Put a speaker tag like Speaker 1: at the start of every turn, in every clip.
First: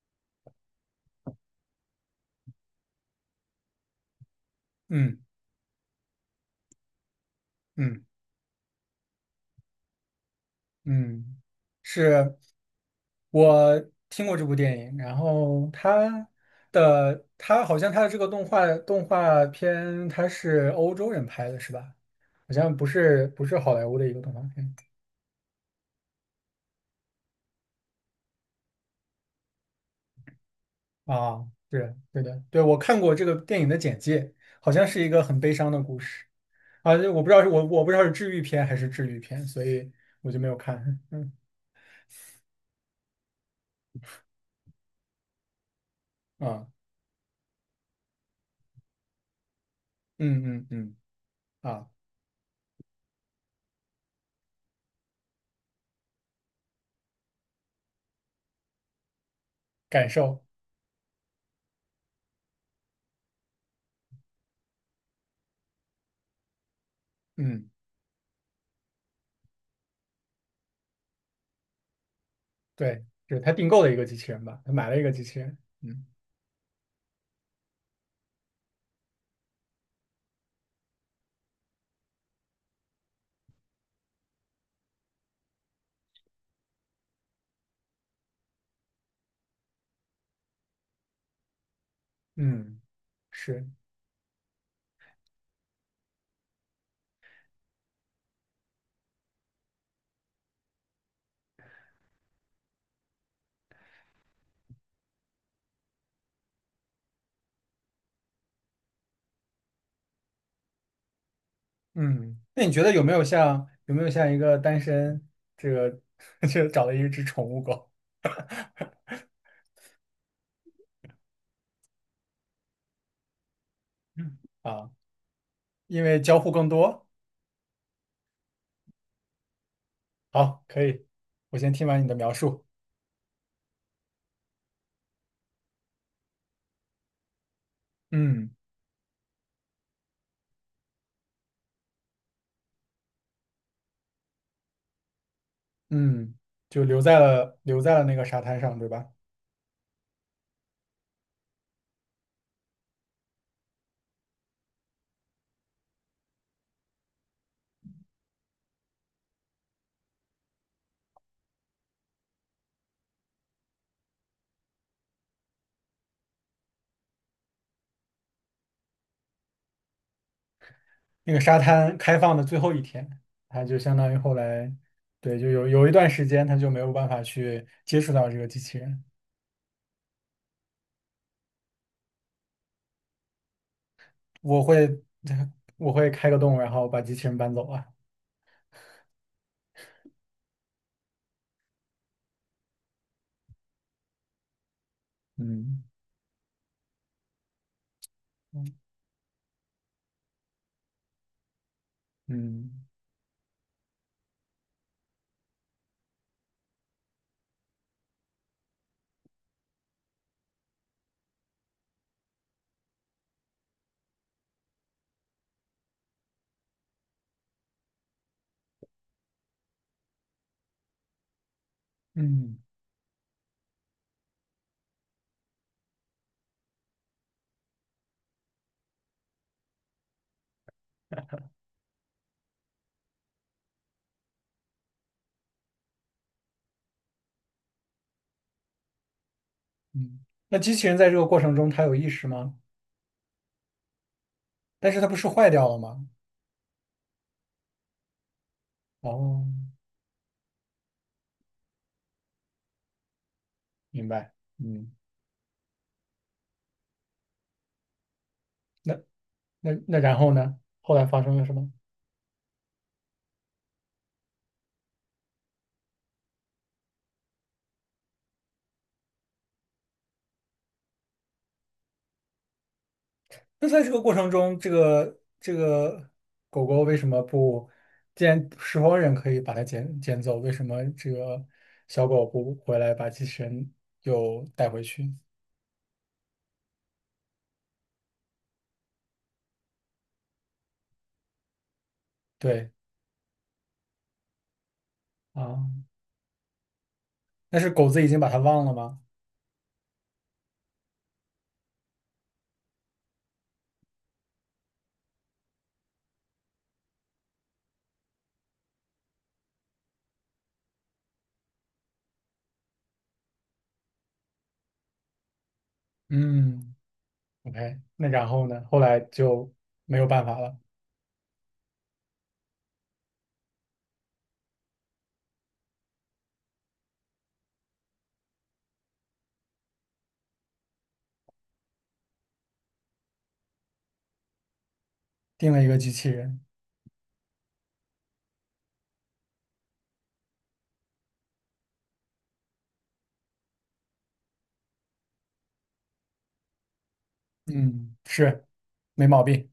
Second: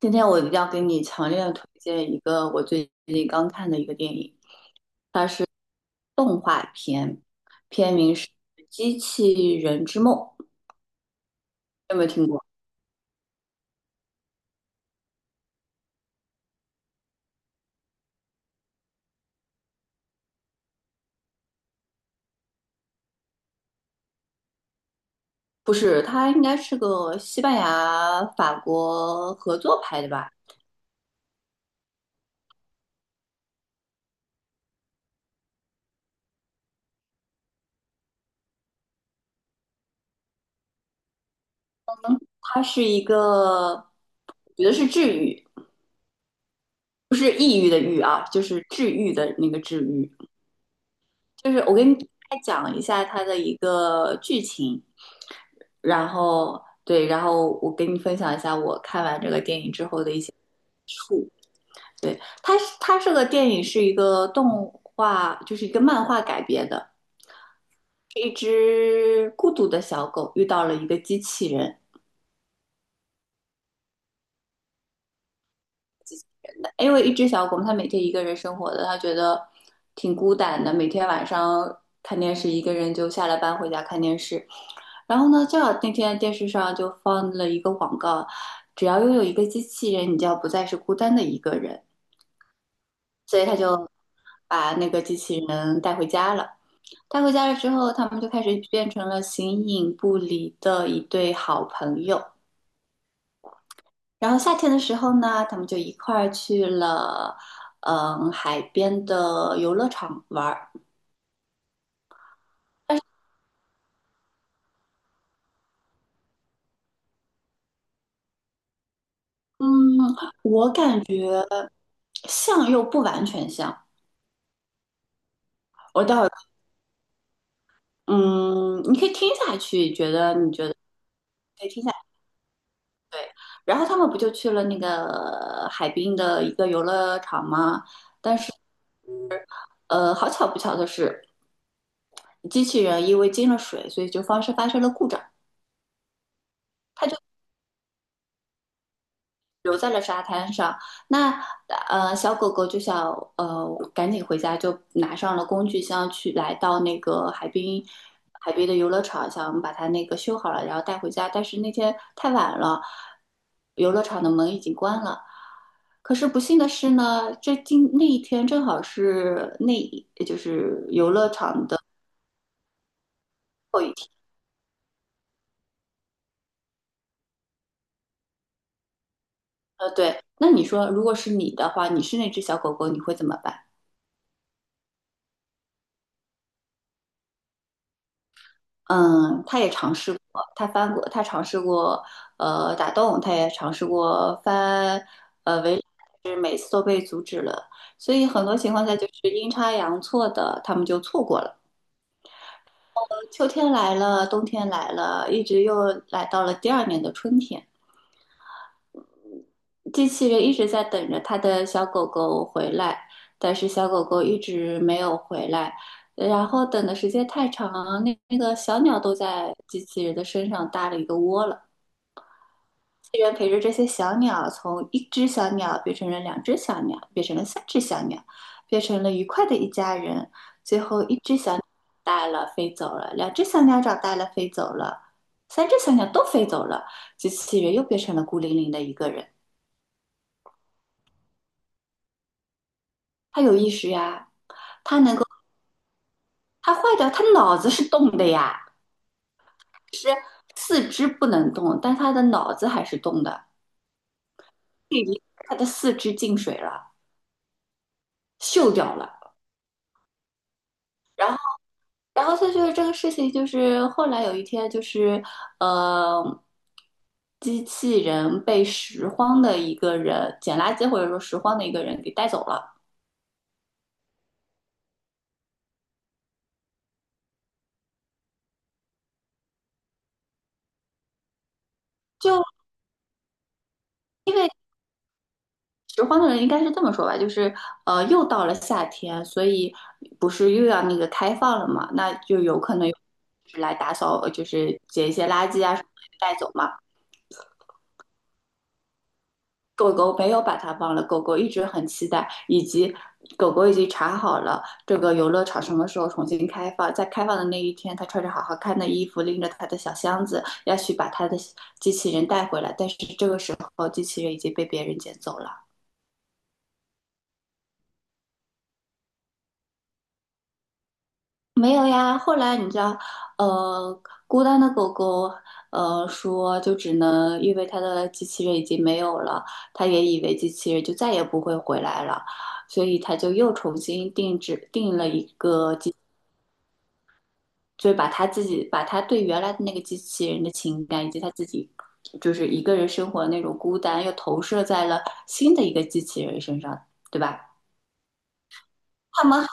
Speaker 1: 今天我要给你强烈的推荐一个我最近刚看的一个电影，
Speaker 2: 嗯
Speaker 1: 它是动画片，片
Speaker 2: 嗯
Speaker 1: 名是《机器人之梦》，
Speaker 2: 嗯，
Speaker 1: 有没有听
Speaker 2: 是，
Speaker 1: 过？
Speaker 2: 我听过这部电影，然后他好像他的这个动画片，他是欧洲人拍的，是吧？好像不是好莱坞的一个动画片。
Speaker 1: 不是，它应该是个西班牙、法国合作拍的吧？
Speaker 2: 啊，对对的。对，我看过这个电影的简介，好像是一个很悲伤的故事。啊，我不知道是治愈片还是治愈片，所以我就没有看，嗯
Speaker 1: 它是一个，我觉得是治愈，
Speaker 2: 啊。
Speaker 1: 不是抑郁的郁啊，就是治愈的那个治愈。
Speaker 2: 嗯嗯嗯
Speaker 1: 就是我给
Speaker 2: 啊，
Speaker 1: 你大概讲一下它的一个剧情。然后对，然后我给你分享一下我看完这个电影之后
Speaker 2: 感
Speaker 1: 的一些，
Speaker 2: 受。
Speaker 1: 对，它这个电影是一个动画，就是一个漫画改编的，
Speaker 2: 嗯。
Speaker 1: 是一只孤独的小狗遇到了一个机器人。
Speaker 2: 对，就是他订购的一个机器人吧，他买了一个机器人。嗯
Speaker 1: 因为一只小狗它每天一个人生活的，它觉得挺孤单的，每天晚上看电视，一个人就下了班回家看电视，然后呢，正好那天电视上就放了一个广告，只要拥有一个机器人，你就要不再是孤单的一个人。
Speaker 2: 嗯，
Speaker 1: 所以他
Speaker 2: 是。
Speaker 1: 就把那个机器人带回家了。带回家了之后，他们就开始变成了形影不离的一对好朋友。然后夏天的时候呢，他们就一块儿去了，嗯，海边的游乐场玩儿。
Speaker 2: 嗯，那你觉得有没有像一个单身这个 就找了一只宠物狗。
Speaker 1: 嗯，我感觉像又不完全像。
Speaker 2: 嗯啊？
Speaker 1: 我
Speaker 2: 因
Speaker 1: 待
Speaker 2: 为
Speaker 1: 会儿，
Speaker 2: 交互更多。
Speaker 1: 嗯，你可以听下去，觉得你
Speaker 2: 好，
Speaker 1: 觉得
Speaker 2: 可以，我
Speaker 1: 可以
Speaker 2: 先
Speaker 1: 听
Speaker 2: 听
Speaker 1: 下去。
Speaker 2: 完你的描述。
Speaker 1: 对，然后他们不就去了那个海滨的一个游乐场吗？
Speaker 2: 嗯。
Speaker 1: 好巧不巧的是，机器人因为进了水，所以就发生了故障，
Speaker 2: 嗯，就留
Speaker 1: 它就
Speaker 2: 在了留在了那个沙滩上，对吧？
Speaker 1: 留在了沙滩上。那小狗狗就想呃赶紧回家，就拿上了工具箱去来到那个海滨海边的游乐场，想把它那个修好了，然后带回家。但是那天太晚了，游乐场的门已经关了。可是不幸的是呢，这今那一天正好是那就是游乐
Speaker 2: 那个沙
Speaker 1: 场的。
Speaker 2: 滩开放的最后一天，他就相当于后来，对，就有一段时间他就没有办法去接触到这个机器人。
Speaker 1: 对，那你说，如果是你的话，你是那只小狗狗，你会怎么办？
Speaker 2: 我会 我会开个洞，然后把机器人搬走啊。
Speaker 1: 嗯，它也尝试过，它翻过，它尝试过，打洞，它也尝试过翻，
Speaker 2: 嗯
Speaker 1: 所以很多情况下就是阴差阳错的，他们就错过了。
Speaker 2: 嗯
Speaker 1: 秋天来了，冬天来了，一直又来到了第二年的春天。机器人一直在等着他的小狗狗回来，但是小狗狗一直没有回来。然后等的时间太长，那那个小鸟都在机器人的身上搭了一个窝了。
Speaker 2: 嗯
Speaker 1: 机器人陪着这些小鸟，从一只小鸟变成了两只小鸟，变成了三只小鸟，变成了愉快的一家人。最后，一只小鸟长大了飞走了，两只小鸟长大了飞走了，三只小鸟都飞走了，机器人又变成了孤零零的一个人。
Speaker 2: 嗯。那机器人在这个过程中，它有意识吗？
Speaker 1: 它有意识呀。
Speaker 2: 但是它不是坏掉了吗？
Speaker 1: 他坏掉，他脑子是动的呀，
Speaker 2: 哦，
Speaker 1: 是四肢不能动，但他的脑子还是动的。
Speaker 2: 明白。嗯，
Speaker 1: 他的四肢进水了，锈
Speaker 2: 那
Speaker 1: 掉了。
Speaker 2: 那然后呢？后来发生了什么？
Speaker 1: 然后他就是这个事情，就是后来有一天，就是呃，机器人被拾荒的一个人捡垃圾或者说拾荒的一个人给带走了，
Speaker 2: 那在这个过程中，这个狗狗为什么不？既然拾荒人可以把它捡走，为什么这个小狗不
Speaker 1: 就
Speaker 2: 回来把机器人
Speaker 1: 因
Speaker 2: 又
Speaker 1: 为
Speaker 2: 带回去？
Speaker 1: 拾荒的人应该是这么说吧，就是又到了夏天，所以不是又要那个开放了嘛？那就有
Speaker 2: 对
Speaker 1: 可能有就是来打扫，就是捡一些垃圾啊什
Speaker 2: 啊。
Speaker 1: 么的带走嘛。
Speaker 2: 那是狗子已经把它忘了吗？
Speaker 1: 狗狗没有把它忘了，狗狗一直很期待，以及狗狗已经查好了这个游乐场什么时候重新开放，在开放的那一天，它穿着好好看的衣服，拎着它的小箱子，要去把它的机器人带回来，但是这个时候机器人已经被别人捡走了。
Speaker 2: 嗯，OK，那然后呢？后来就没有办法了，
Speaker 1: 没有呀，后来你知道，孤单的狗狗，说就只能因为它的机器人已经没有了，它也以为机器人就再也不会回来了，所以它就又重新定制定了一
Speaker 2: 定了一
Speaker 1: 个
Speaker 2: 个机
Speaker 1: 机，
Speaker 2: 器人。
Speaker 1: 就是把它自己把它对原来的那个机器人的情感以及它自己就是一个人生活的那种孤单，又投射在了新的一个机器人身上，对吧？
Speaker 2: 嗯，是，没毛
Speaker 1: 他们
Speaker 2: 病。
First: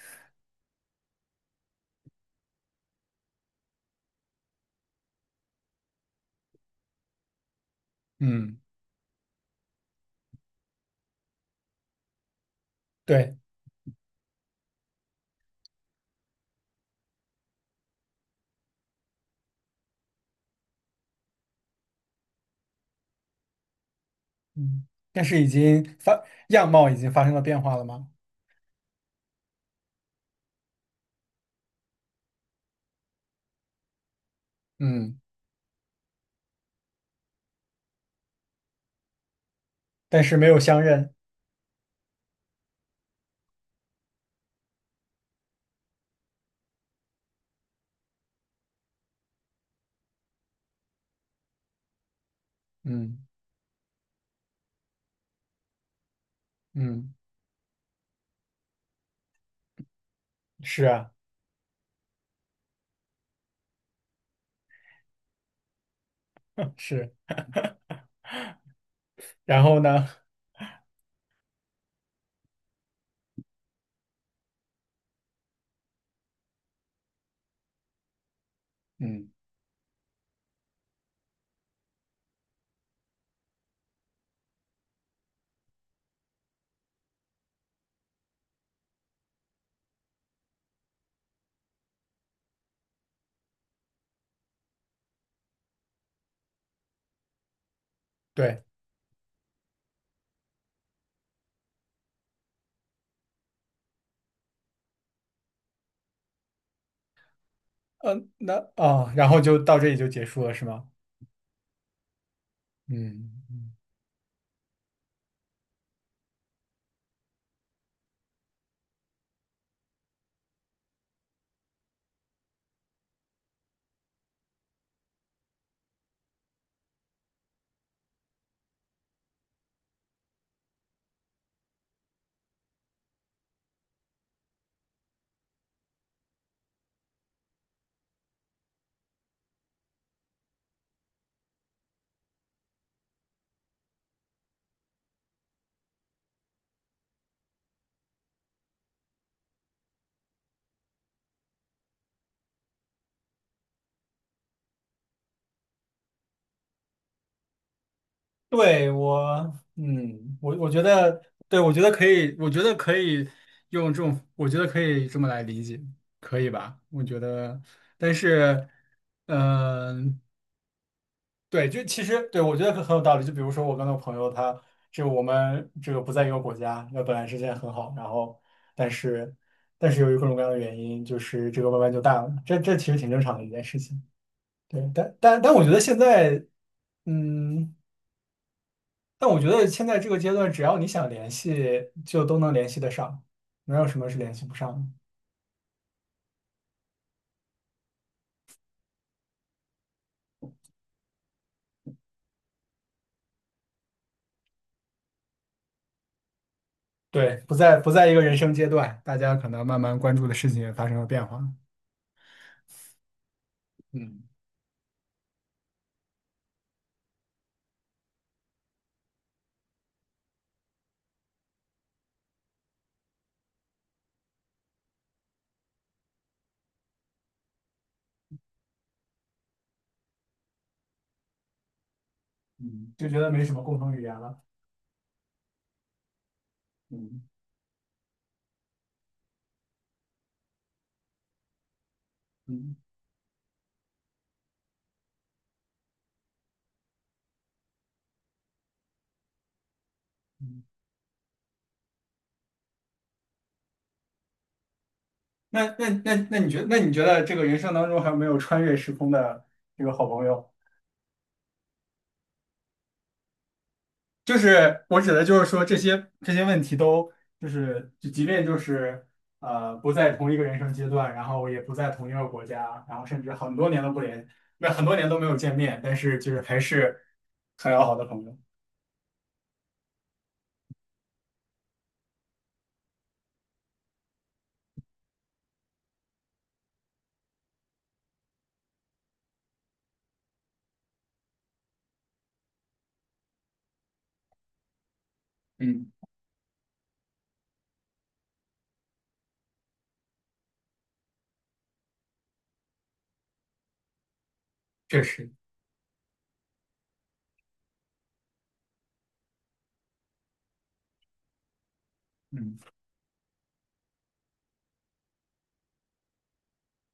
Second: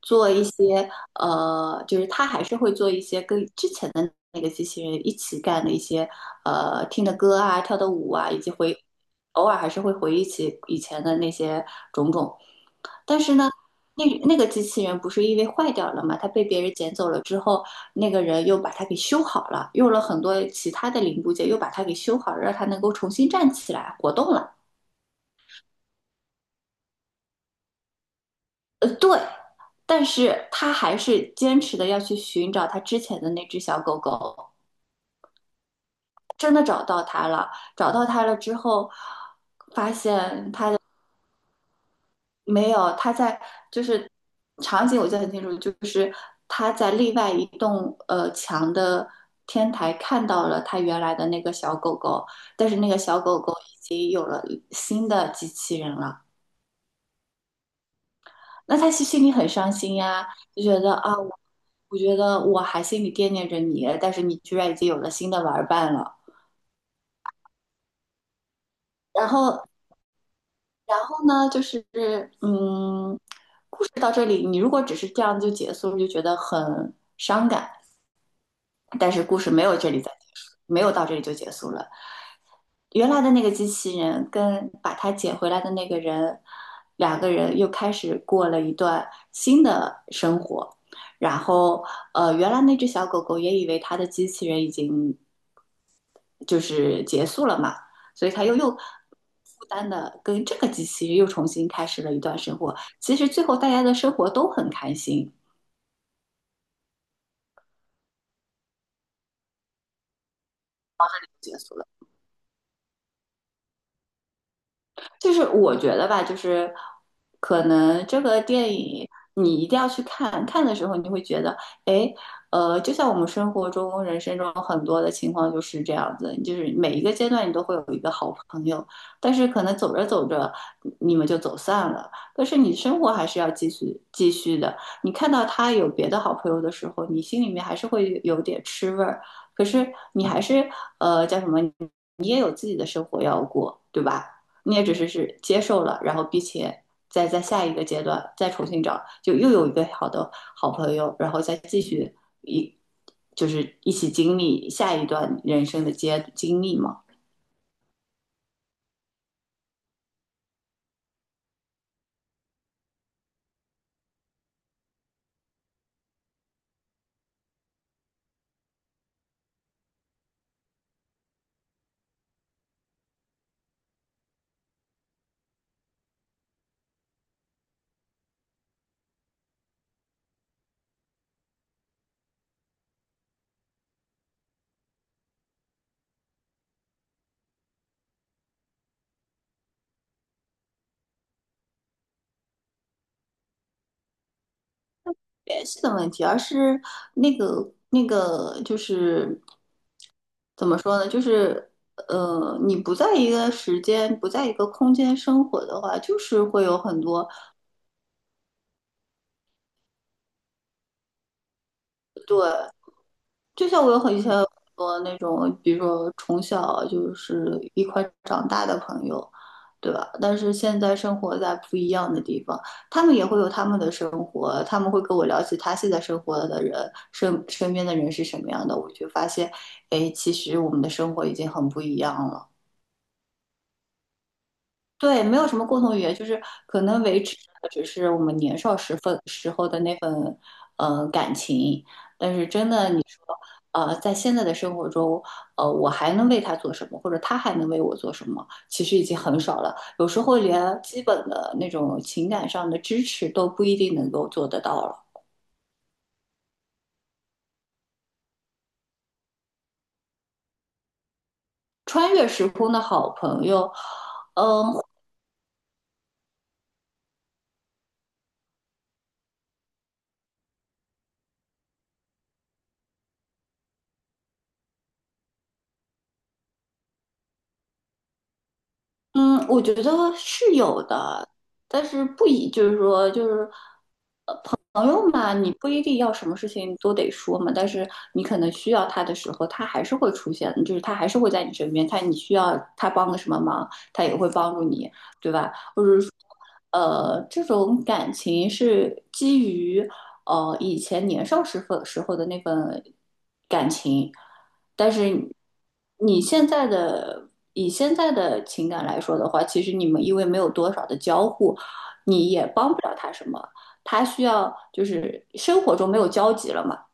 Speaker 1: 做一些呃，就是他还是会做一些跟之前的那个机器人一起干的一些听的歌啊、跳的舞啊，以及
Speaker 2: 嗯，
Speaker 1: 回偶尔还是会回忆起以前的那些种种。但是
Speaker 2: 对，
Speaker 1: 呢，那那个机器人不是因为坏掉了嘛，它被别人捡走了之后，那个人又把它给修好了，用了很多其他的零部件又把它给修好了，让它能够重新站起来活动了。
Speaker 2: 嗯，但是已经发，样貌已经发生了变化了吗？
Speaker 1: 对。但是他还是坚持的要去寻找他之前的那只小狗狗，
Speaker 2: 嗯，
Speaker 1: 真的找到他了，找到他了之后，发
Speaker 2: 但是没
Speaker 1: 现
Speaker 2: 有相认。
Speaker 1: 没有，他在就是场景我记得很清楚，就是他在另外一栋墙的天台看到了他原来的那个小狗狗，但是那个
Speaker 2: 嗯
Speaker 1: 小狗狗已经有了新的机器人了，
Speaker 2: 嗯，
Speaker 1: 那他心心里很伤心呀，就觉
Speaker 2: 是
Speaker 1: 得
Speaker 2: 啊。
Speaker 1: 啊，我我觉得我还心里惦念着你，但是你居然已经有了新的玩伴了。
Speaker 2: 是。
Speaker 1: 然
Speaker 2: 然
Speaker 1: 后
Speaker 2: 后呢？
Speaker 1: 然后呢，就是嗯，故事到这里，你如果只是这样就结束，就觉得很伤感。但是
Speaker 2: 嗯，
Speaker 1: 故事没有这里再结束，没有到这里就结束了。原来的那个机器人跟把它捡回来的那个人，两个人又开始过了一段新的生活。然后，原来那只小狗狗也以为它的机器人已经就是结束了嘛，所以他又
Speaker 2: 对，
Speaker 1: 又负担的跟这个机器又重新开始了一段生活。其实最后大家的生活都很开心，
Speaker 2: 嗯，那啊，然后就到这里就结束了，是吗？
Speaker 1: 结束了。
Speaker 2: 嗯。嗯，
Speaker 1: 就是我觉得吧，就是可能这个电影你一定要去看，看的时候你会觉得，哎，就像我们生活中、人生中很多的情况就是这样子，就是每一个阶段你都会有一个好朋友，但是可能走着走着你们就走散了，但是你生活还是要继续继续的。你看到他有别的好朋友的时候，你心里面还是会有点吃味儿，可是你还是叫什么，你也有自己的生活要过，对吧？你也只是是接受了，然后并且再在下一个阶段再重新找，就又有一个好的好朋友，然后再继续一就是一起经历下一段人生的阶经历嘛。
Speaker 2: 对我，嗯，我觉得，对，我觉得可以，我觉得可以用这种，我觉得可以这么来理解，可以吧？我觉得，但是，嗯、对，就其实对我觉得很有道理。就比如说我跟我朋友他，就我们这个不在一个国家，那本来之间很好，然后但是但是由于各种各样的原因，就是这个慢慢就淡了，这其实挺正常的一件事情。对，但我觉得现在，嗯。但我觉得现在这个阶段，只要你想联系，就都能联系得上，没有什么是联系不上的。
Speaker 1: 联系的问题，而是那个那个就是怎么说呢？就是你不在一个时间，不在一个空间生活的话，就是会有很多
Speaker 2: 对，不在一个人生阶段，大家可能慢慢关注的事情也发生了变化。
Speaker 1: 就像我有很以
Speaker 2: 嗯
Speaker 1: 前有很多那种，比如说从小就是一块长大的朋友，对吧？但是现在生活在不一样的地方，他们也会有他们的生活，他们会跟我聊起他现在生活的人身身边的人是什么样的，我就发现，哎，其实我们的生活已经很不一样了。
Speaker 2: 嗯，就觉得没什么共同语言了。
Speaker 1: 对，没有什么共同语言，就是可能维
Speaker 2: 嗯
Speaker 1: 持的只是我们年少时分时候的那份感情，但是真
Speaker 2: 嗯
Speaker 1: 的你说，在现在的生活中，我还能为他做什么，或者他还能为我做什么，其实已经很少了。有时候
Speaker 2: 嗯。
Speaker 1: 连基本的那种情感上的支持都不一定能够做得到了。
Speaker 2: 那你觉得，那你觉得这个人生当中还有没有穿越时空的这个好朋友？
Speaker 1: 穿越时空的好朋友，
Speaker 2: 就
Speaker 1: 嗯、
Speaker 2: 是我指的就是说这些问题都就是就即便就是不在同一个人生阶段，然后也不在同一个国家，然后甚至很多年都不联，那很多年都没有见面，但是就是还是很要好的朋友。
Speaker 1: 嗯，我觉得是有的，但是不以就是说就是。朋友嘛，你不一定要什么事情都得说嘛，但是你可能需要他的时候，他还是会出现，就是他还是会在你身边，他你需要他帮个什么忙，他也会帮助你，对吧？或
Speaker 2: 嗯，
Speaker 1: 者说，这种感情是基于以前年少时候时候的那份感情，但
Speaker 2: 确实。
Speaker 1: 是你现在的以现在的情感来说的话，其实你们因为没有多少的交互，你也
Speaker 2: 嗯。
Speaker 1: 帮不了他什么。他需要就是生活中没有交集了嘛。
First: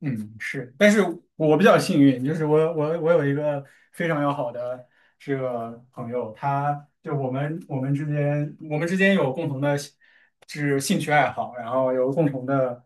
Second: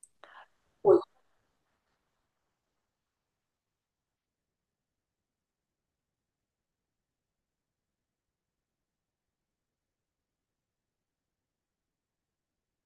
Speaker 2: 嗯，是，但是
Speaker 1: 我
Speaker 2: 我比较幸运，就是我有一个非常要好的这个朋友，他就我们之间有共同的兴趣爱好，然后有共同的，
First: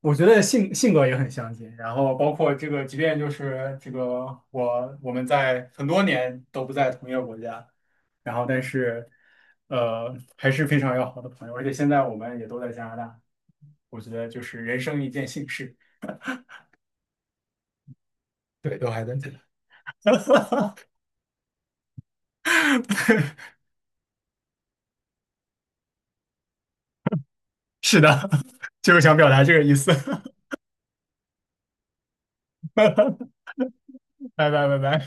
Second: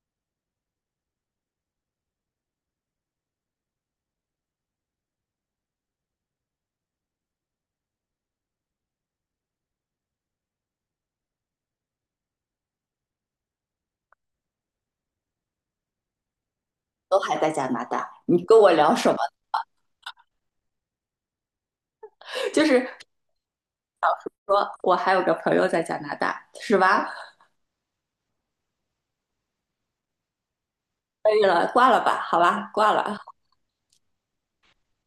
Speaker 2: 我觉得性格也很相近，然后包括这个，即便就是这个我们在很多年都不在同一个国家，然后但是还是非常要好的朋友，而且现在我们也都在加拿大，我觉得就是人生一件幸事。
Speaker 1: 都还在加拿大，你跟我
Speaker 2: 对，都
Speaker 1: 聊
Speaker 2: 还
Speaker 1: 什
Speaker 2: 在
Speaker 1: 么？
Speaker 2: 这里。
Speaker 1: 就是 说我还有个朋友在加拿大，是吧？
Speaker 2: 是的，就是想表达这个意思。
Speaker 1: 可以了，挂了吧，好吧，挂
Speaker 2: 拜
Speaker 1: 了。
Speaker 2: 拜拜拜。